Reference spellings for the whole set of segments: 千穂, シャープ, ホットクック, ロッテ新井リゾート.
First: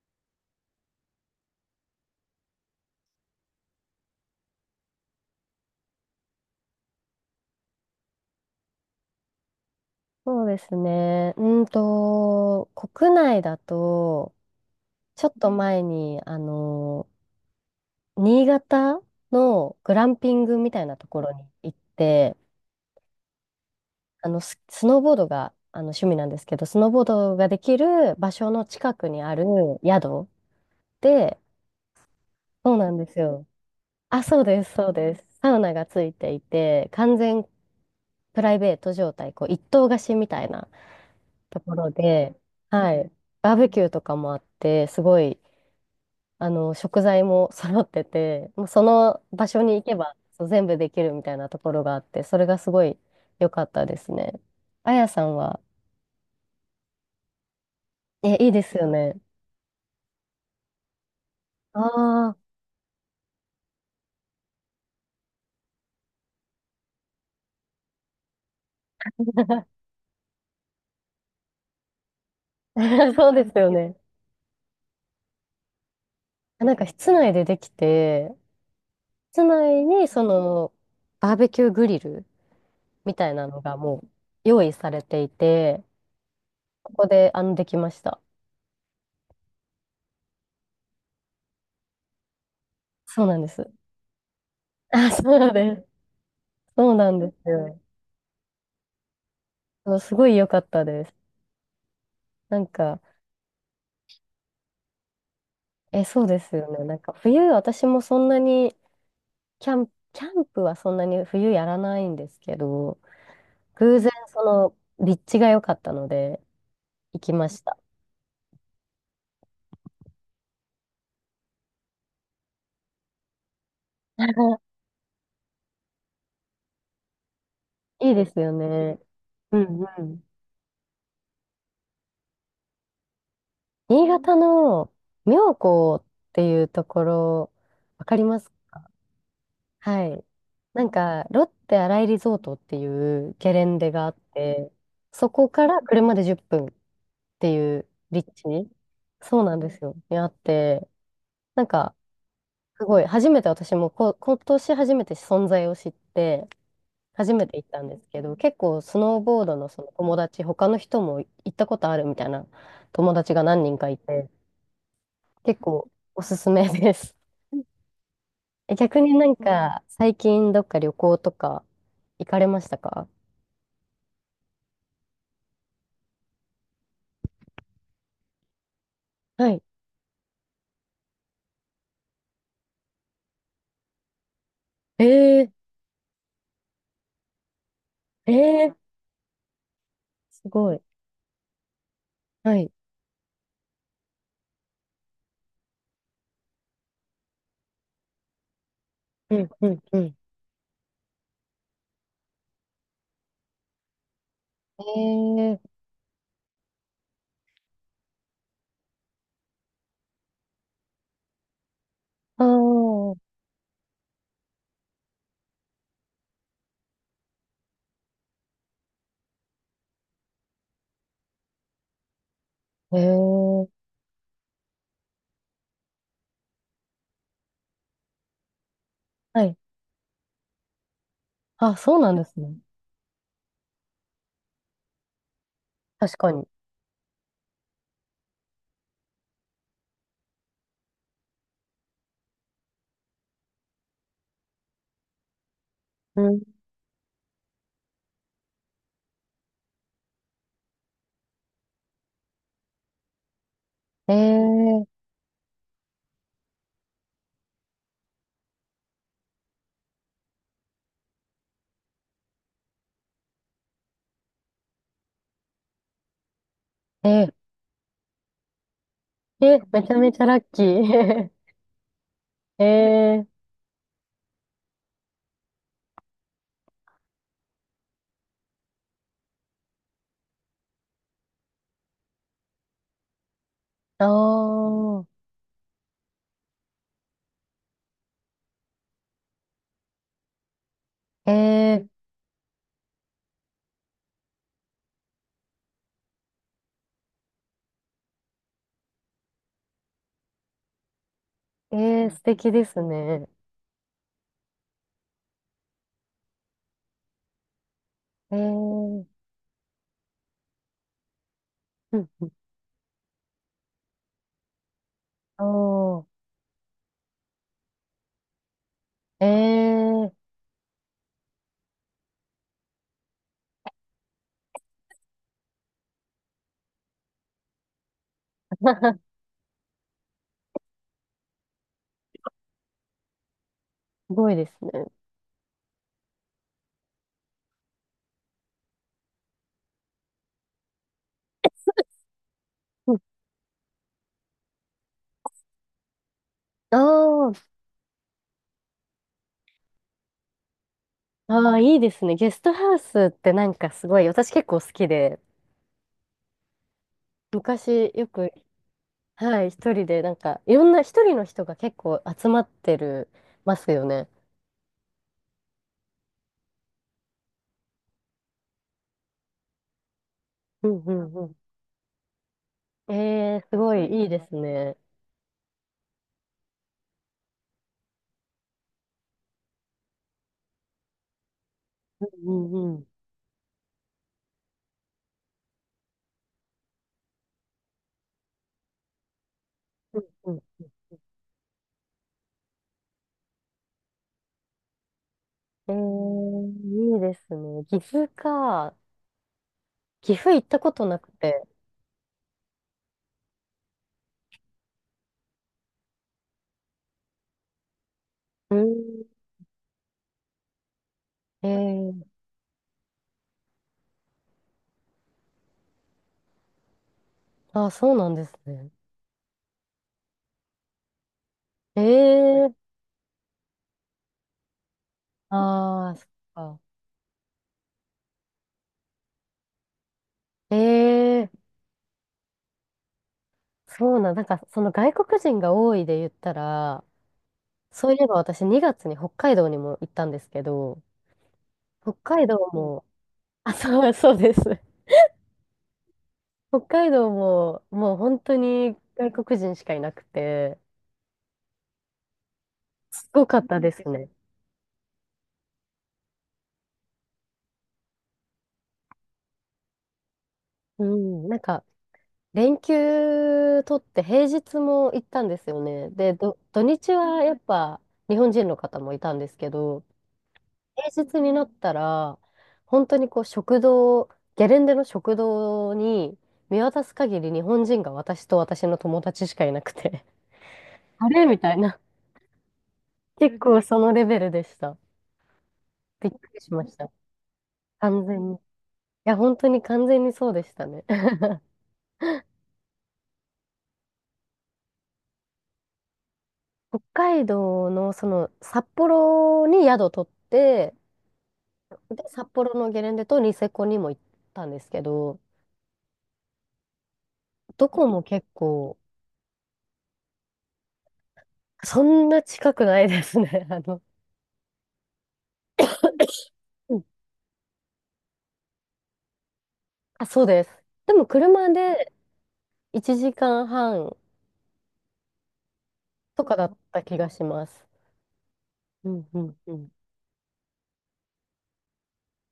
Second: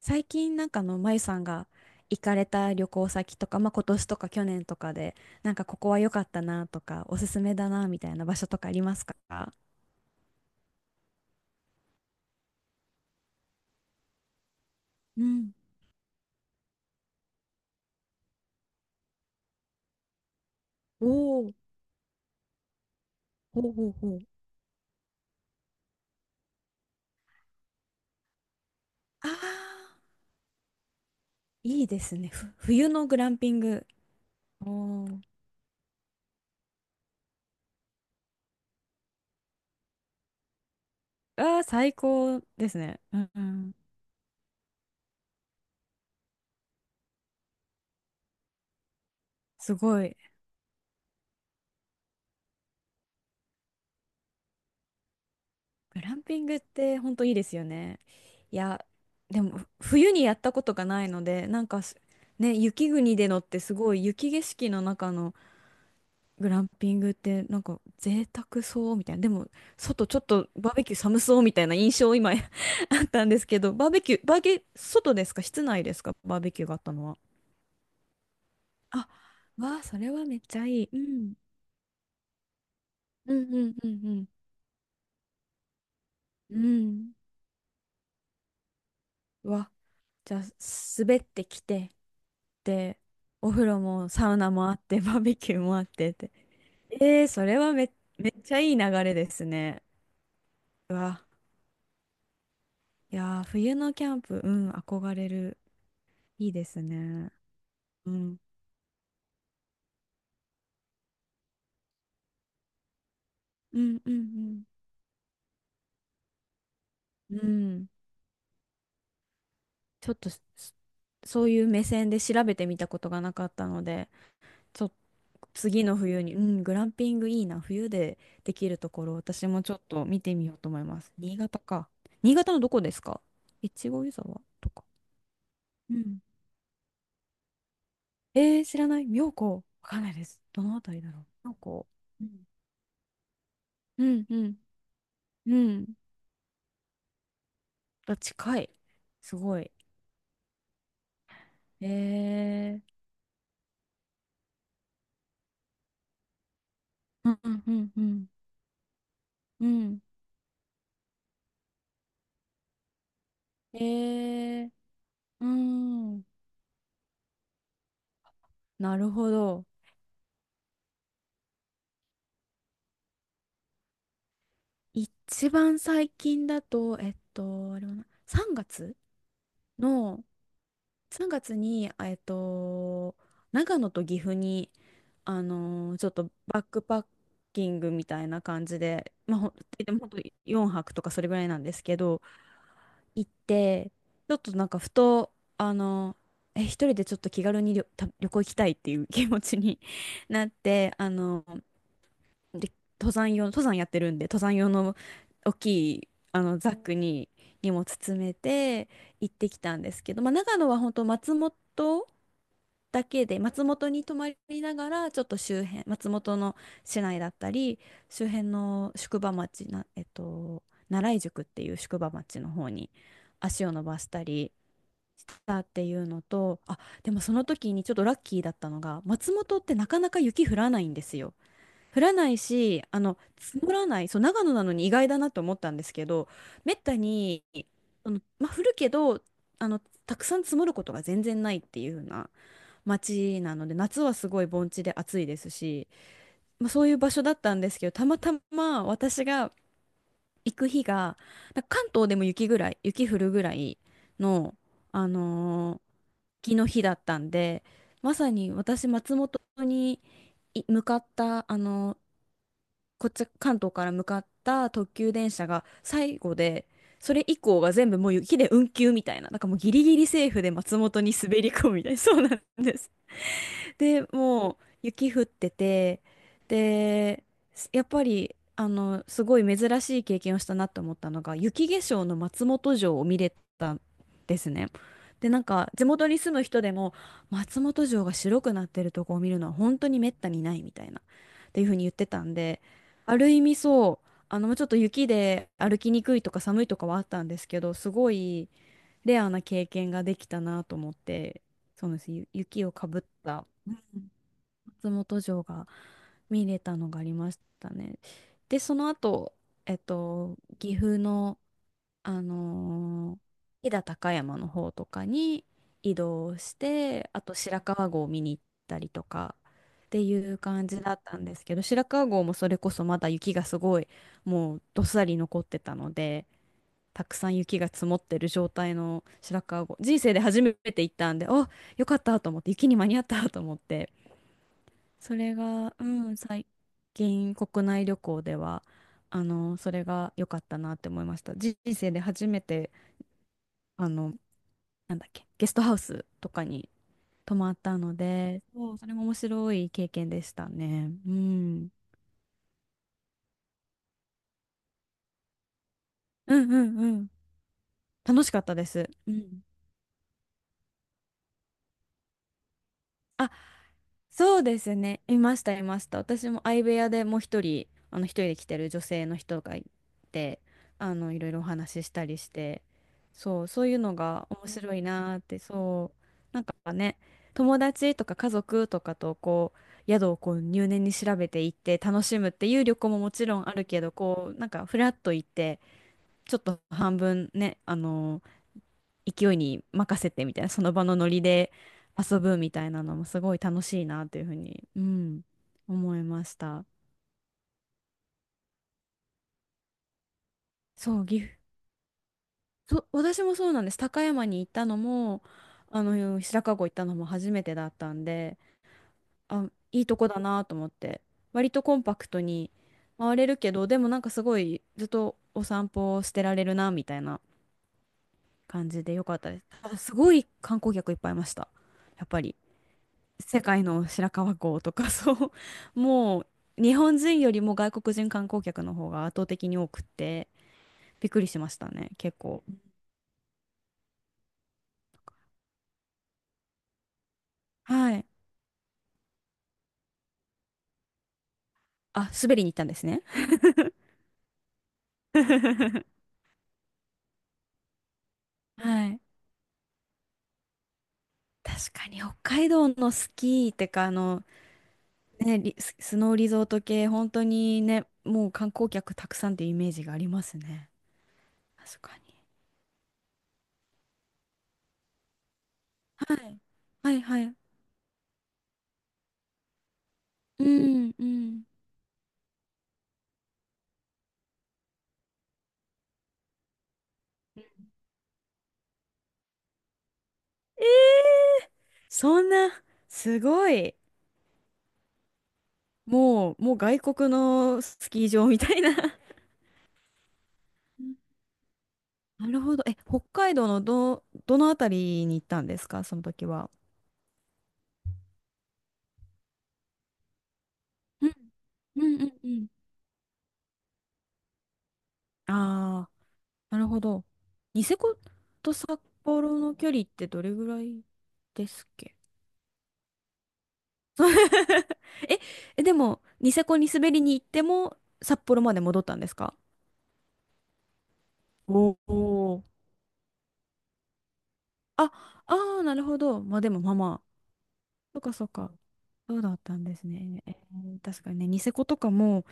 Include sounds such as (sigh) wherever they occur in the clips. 最近なんかまゆさんが行かれた旅行先とか、まあ、今年とか去年とかで、なんかここは良かったなとか、おすすめだなみたいな場所とかありますか？そうですね。国内だと、うちょっとん。前に、新潟のグランピングみたいなおところにお、行って、ほうほうほう。スノーボードが、趣味なんですけど、スノーボードができる場所の近くにああるあ、宿で、いいですね。そう冬なんでのグすランよ。ピング。あ、そうです、そうおでー。す。サウナがついていて、完全プライベート状態、こう、一棟貸しみたいなあとあ、ころ最で、高ですはね。い。うんうバーベん。キューとかもあって、すごい食材も揃ってて、もうその場所にす行けごばい。そう全部できるみたいなところがあって、それがすごい良かったですね。あやさんは、グランピングって本当いいですよね。え、いいいですや、よね。でも冬にやったことがないので、なんかああ、ね、雪国でのってすごい雪景色の中のグランピングってなんか贅沢そうみたいな。でも、(laughs) 外ちょっとバーベキュー寒そうみたいな印象今 (laughs) あったんそうですですけよど、バーね。ベキュー、バーゲ、外ですか、室内ですか、バーベキューながんあっかたの室は？内でできて、あ、室わあ、内そにれそはめっちゃのいい。うバん。ーベキューグリルみたういなんのうんがうんもううん。用意されていて、うここん。でできました。わ。じゃあ、滑ってきて、で、そうなんでお風す。呂もサウナもあって、(laughs) あ、バーベそうキューでもあっす。てって。そうなんえー、でそすれはよ。めっちゃいい流れですね。そうすごい良かったうです。わ。なんか、いやー、冬のキャンプ、うん、憧れる。え、そうでいいすでよすね。なんかね。冬、私もうそんなん。に、キャン、キャンプはそんなに冬やらないんですけど、う偶ん然うそんの立地が良かったので行きうん。うました。ん。ちょっとそういう目線で調べてみたことがなかったので、(laughs) ちょっと次の冬に、うん、グランピングいいな。冬いいでですよできるとね。ころ、私うもちょっんうと見ん。てみようと思います。新潟か。新潟のどこですか？越後新湯潟沢とか。の妙う高っん。ていうところ、わかりますえー、知らか？ない。妙高。わかんはないでい。す。どのあなんたりだろか、ロッう。妙テ高。新井リうゾーん。トっていうゲレンデうがあっんうんて、そこうからん。車で10分っぷんっていうあ、立近地、い。すそうなごんでい。すよ、にあって、なんえか、すー。ごい、初めて私も今年初めて存在を知って、う初んめうてん行っうたんんでうすけん。ど、結構スノーボードうのそのん。友達、他の人も行ったことあるみたいな友達が何人えかいて、ー、う結構おん。すすめです。(laughs) え、な逆るになほんど。か、最近どっか旅行とか行かれましたか？一番最近だと、あれは3月はい。の、3月に、長野と岐阜に、えちょっとバックパッキングみたいー、なえ感ー、じで、まあ、でも本当す4ごい。泊とかそれぐらいなんですけど、はい。行って、ちょっとなんかふと、あのえ、一人でちょっと気軽に旅、旅行行きたいっていう気う持ん、ちうに ん、うん。(laughs) なって、で登山やってるんで登山用の大えきー、いザックに荷物詰めて行ってきたんですけど、まあ、長野は本当松本あだー、けで松本に泊まりながらちょっと周辺、松本の市内だったり周辺の宿場町な、えっと、奈良井宿っていう宿場町の方にえ足ー、を伸ばしたりしたっていうのとでも、その時にちょっとラッキーだったのが松はい。本ってなかなか雪降らないんですよ。あ、そ降うならんでなすいね。し、積もらない、そう、長野なのに意外だなと思ったんですけ確ど、かに。めったに、まあ、降るけど、あの、たくさん積もることが全然ないっていう風な街なので、夏はすごい盆地で暑いですし、うんまあ、そういう場所だったんですけど、たまたま私が行く日が、なんか関東でも雪ぐらい、雪降るぐらいの、ええあのー雪の日だったんで、まさに私、松本に向かった、こっち関東から向かった特急電車が最後で、それえ以降が全部もう雪で運休みたいな、なんえかもうえ、ギめリちギゃリめちゃセーラフッでキ松本にー。滑り (laughs) 込むみたいな、そうなんです。ええで、もう雪降ってて、で、やっぱり、すごい珍しい経験をしたなと思ったのが、雪化粧の松本城を見れたんあですね。あ、で、なんか、地元に住む人でも、松本城が白くなってるとこを見るのは本当に滅多にないみたいな、っていうふうにえ言っえてたんで、ある意味そう、ちょっと雪で歩きにくいとか寒いとかはあったんですけど、すごいレアな経験ができたなと思って、えそうなんでえす。素敵で雪をすかぶっね。た松本城が見れたのがありましたね。ええで、そのうん後、岐阜の、うあんのー飛騨高山の方とかにあ移動して、あと白川郷を見に行ったりとあ、えかってえ いう感じだったんですけど、白川郷もそれこそまだ雪がすごい、もうどっさり残ってたので、たくさん雪が積もってる状態の (laughs) 白川郷、人生で初めて行ったんで、あ、よかったと思って、雪に間に合ったと思って、すごいですね。(laughs) それが、うん、最近国内旅行では、それが良かったなって思いました。人生で初めて、うんあの、なんだっけ、ゲストハウスとかに泊まあったので、そう、それも面白い経験でしたね。うあ、ああ、ん。いいですね。ゲストハウスってなんかすごい、私結構好きで、うんうんうん。昔よ楽しく、かったです。うん。はい、一人でなんか、いろんな一人の人が結構集まってる、あ、ますよね。そうですね。いました、いました。私も相部屋でもう一人、一人で来てる女性の人がいて、うんうんいうろいん。ろお話ししたりして、ええそう、すそうごいういのいいでがす面白ね。いなーって、そう、なんかね、友達とか家族とかとこう宿をこう入念に調べていって楽うしむっんていううん旅うん行ももちろんあるけど、こうなんかフラッと行って、ちょっと半分ね、勢いに任せてうみたんいな、うん。その場のノリで遊ぶみたいなのもすごい楽しいなっていうふうに、うん、えー、思いました。いいですね。岐阜か。岐阜行ったことなそう、く岐阜、て。そう私もそうなんです。高山に行ったのも、白川郷行ったのも初めてだったんで、うん。あ、いいとこだなと思って、え割とコンパー、クトに回れるけど、でもなんかすごいずっとお散歩をしてられるなみたいなあ、そうなんです感ね。じでよかったです。ただすごい観光客いっぱいいました。えやっぱり。ー、世界の白川郷とか (laughs) そう、あー、そっもうか。日本人よりも外国人観光客の方が圧倒的に多くってびっくりえしー、ましたね、結構。なんか、その外国人が多いで言ったら、そはういえい。ば私2月に北海道にも行ったんですけど、北あ、海滑道りに行ったんでも、すね。 あ、そう、そうです。(laughs) 北海道も、もう本当にはい。外国人しかいなくて、確かに北海道のすスごかっキーったてでかすね。ね、スノーリゾート系本当にね、もう観光客たくさんっていうイメージがありますね。うん、なんか、確かに。連休取って平日も行ったんですよね。で、はい土日はいははやい。っぱ日本人の方もいたんですけど、うん平う日になん。ったら、本当にこう食堂、ゲレンデの食堂に見渡す限り日本人が私と私の友達しかいなくて、(laughs) あれみたいな。そんな。 (laughs) す結ご構い。そのレベルでした。びっくもう、りもしうまし外た。国のス完キー場全に。いみたいな。 や、本当に完全にそうでしたね。(laughs) なるほど。え、北海道のどのあたりに行ったんですか、その時は？北海道のその札幌に宿取って、うんうんで、うん札うん。幌のゲレンデとニセコにも行ったんですけど、ああ、なるほど。ニどセこコも結と構、札幌の距離ってどれぐらいですっそけ？ んな近くないですね。(laughs) (laughs) え、でも、ニセコにうん滑りに行っても、札幌まで戻ったんですか？あ、そうです。でも車おでおー。1時間半あ、ああ、なるほど。とかまあだでっも、まあた気まあ。がします。そっかそっか。うんそううだっんうたん。んいですね。えー、確かにね、ニセコとかも、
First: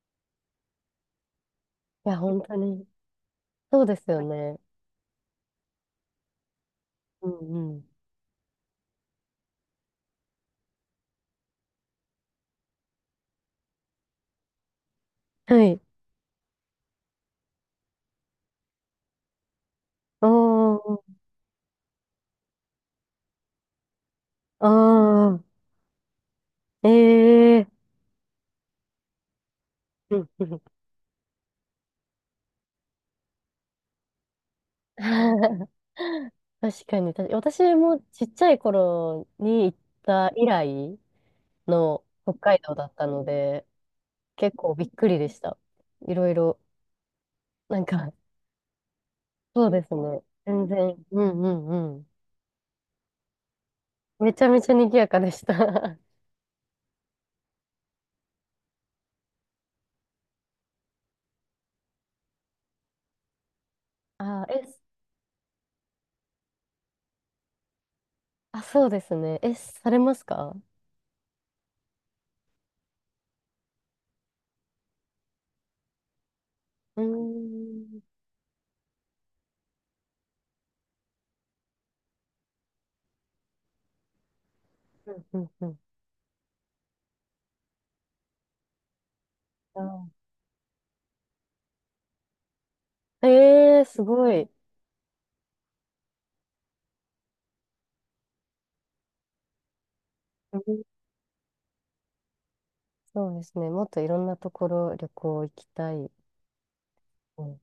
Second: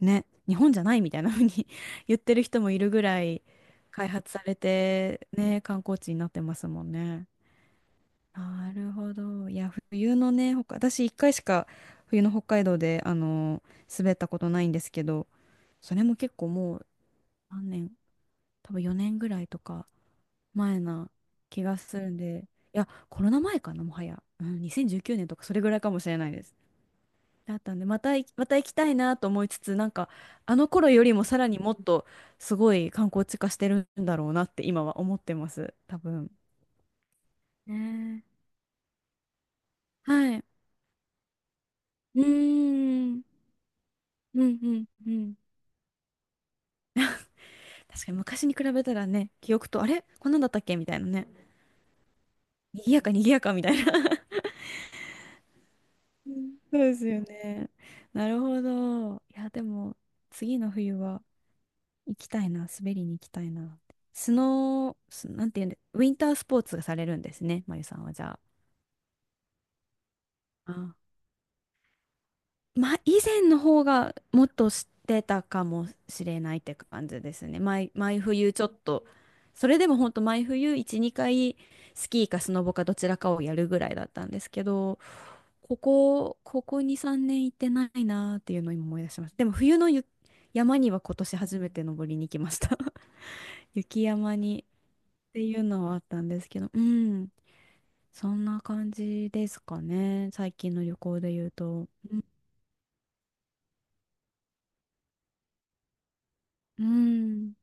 ね、日本じゃないみたいな風に (laughs) や、言って本る当人もいに。るぐらいそうで開すよ発されね。て、ね、観光地になってますもんうね。んうん。なるほど。いや、冬のね、私一回しか冬の北海道で、滑ったことないんですけど、はい。それも結構もう何年、多分4年ぐらいとかお前ー、な気がするんで、いや、コロナ前かな、もはや。うん、2019年とあかそれぐらいかもしれないです。ー、えだえったー。んで、またい、また行きたいなと思いつつ、なんか、うんうあん の頃よりもさらにもっとすごい観光地化してるんだろうなって今は思ってま (laughs) す、多分。確かに、確かに私もねちっちゃい頃に行っえ。たはい。以来、のう北海道だったーん。ので、う結んう構んびっくうりでん。した。いろいろ、なん確かか、に昔に比べたらね、記 (laughs) そ憶うと、であすれね。こんなんだったっ全けみたいな然、うね。んうんうん。賑やか賑やかみたいな。めちゃめちゃ賑やかでした。うん。 (laughs) そうですよね。なるほど。いや、でも、次の冬は、行きたいな、滑りに行きたいな。(laughs) スあ、え、ノー、なんていうんで、ウィンタースポーツがされるんですね、まゆさんはじゃあ。あ、そうですね。え、されますか？あ、まあ、以前の方がもっと知ってたかもしれないってうー感じですね。ん。毎冬ちょっと、それでも本当毎冬1、2回スキーかスノボかどちらかをやるぐらいだったんですけど、うんうんうん。ここ2、3年行ってないなーっていうのを今思い出しました。でも冬のあ山には今年初めて登りに行きました。(laughs) えー、す雪ご山い。にっていうのはあったんですけど、うん、そんな感じですかね。最う近んの旅行で言うと。うん。そうですね。もっといろんなところ旅行行きたい。ううんん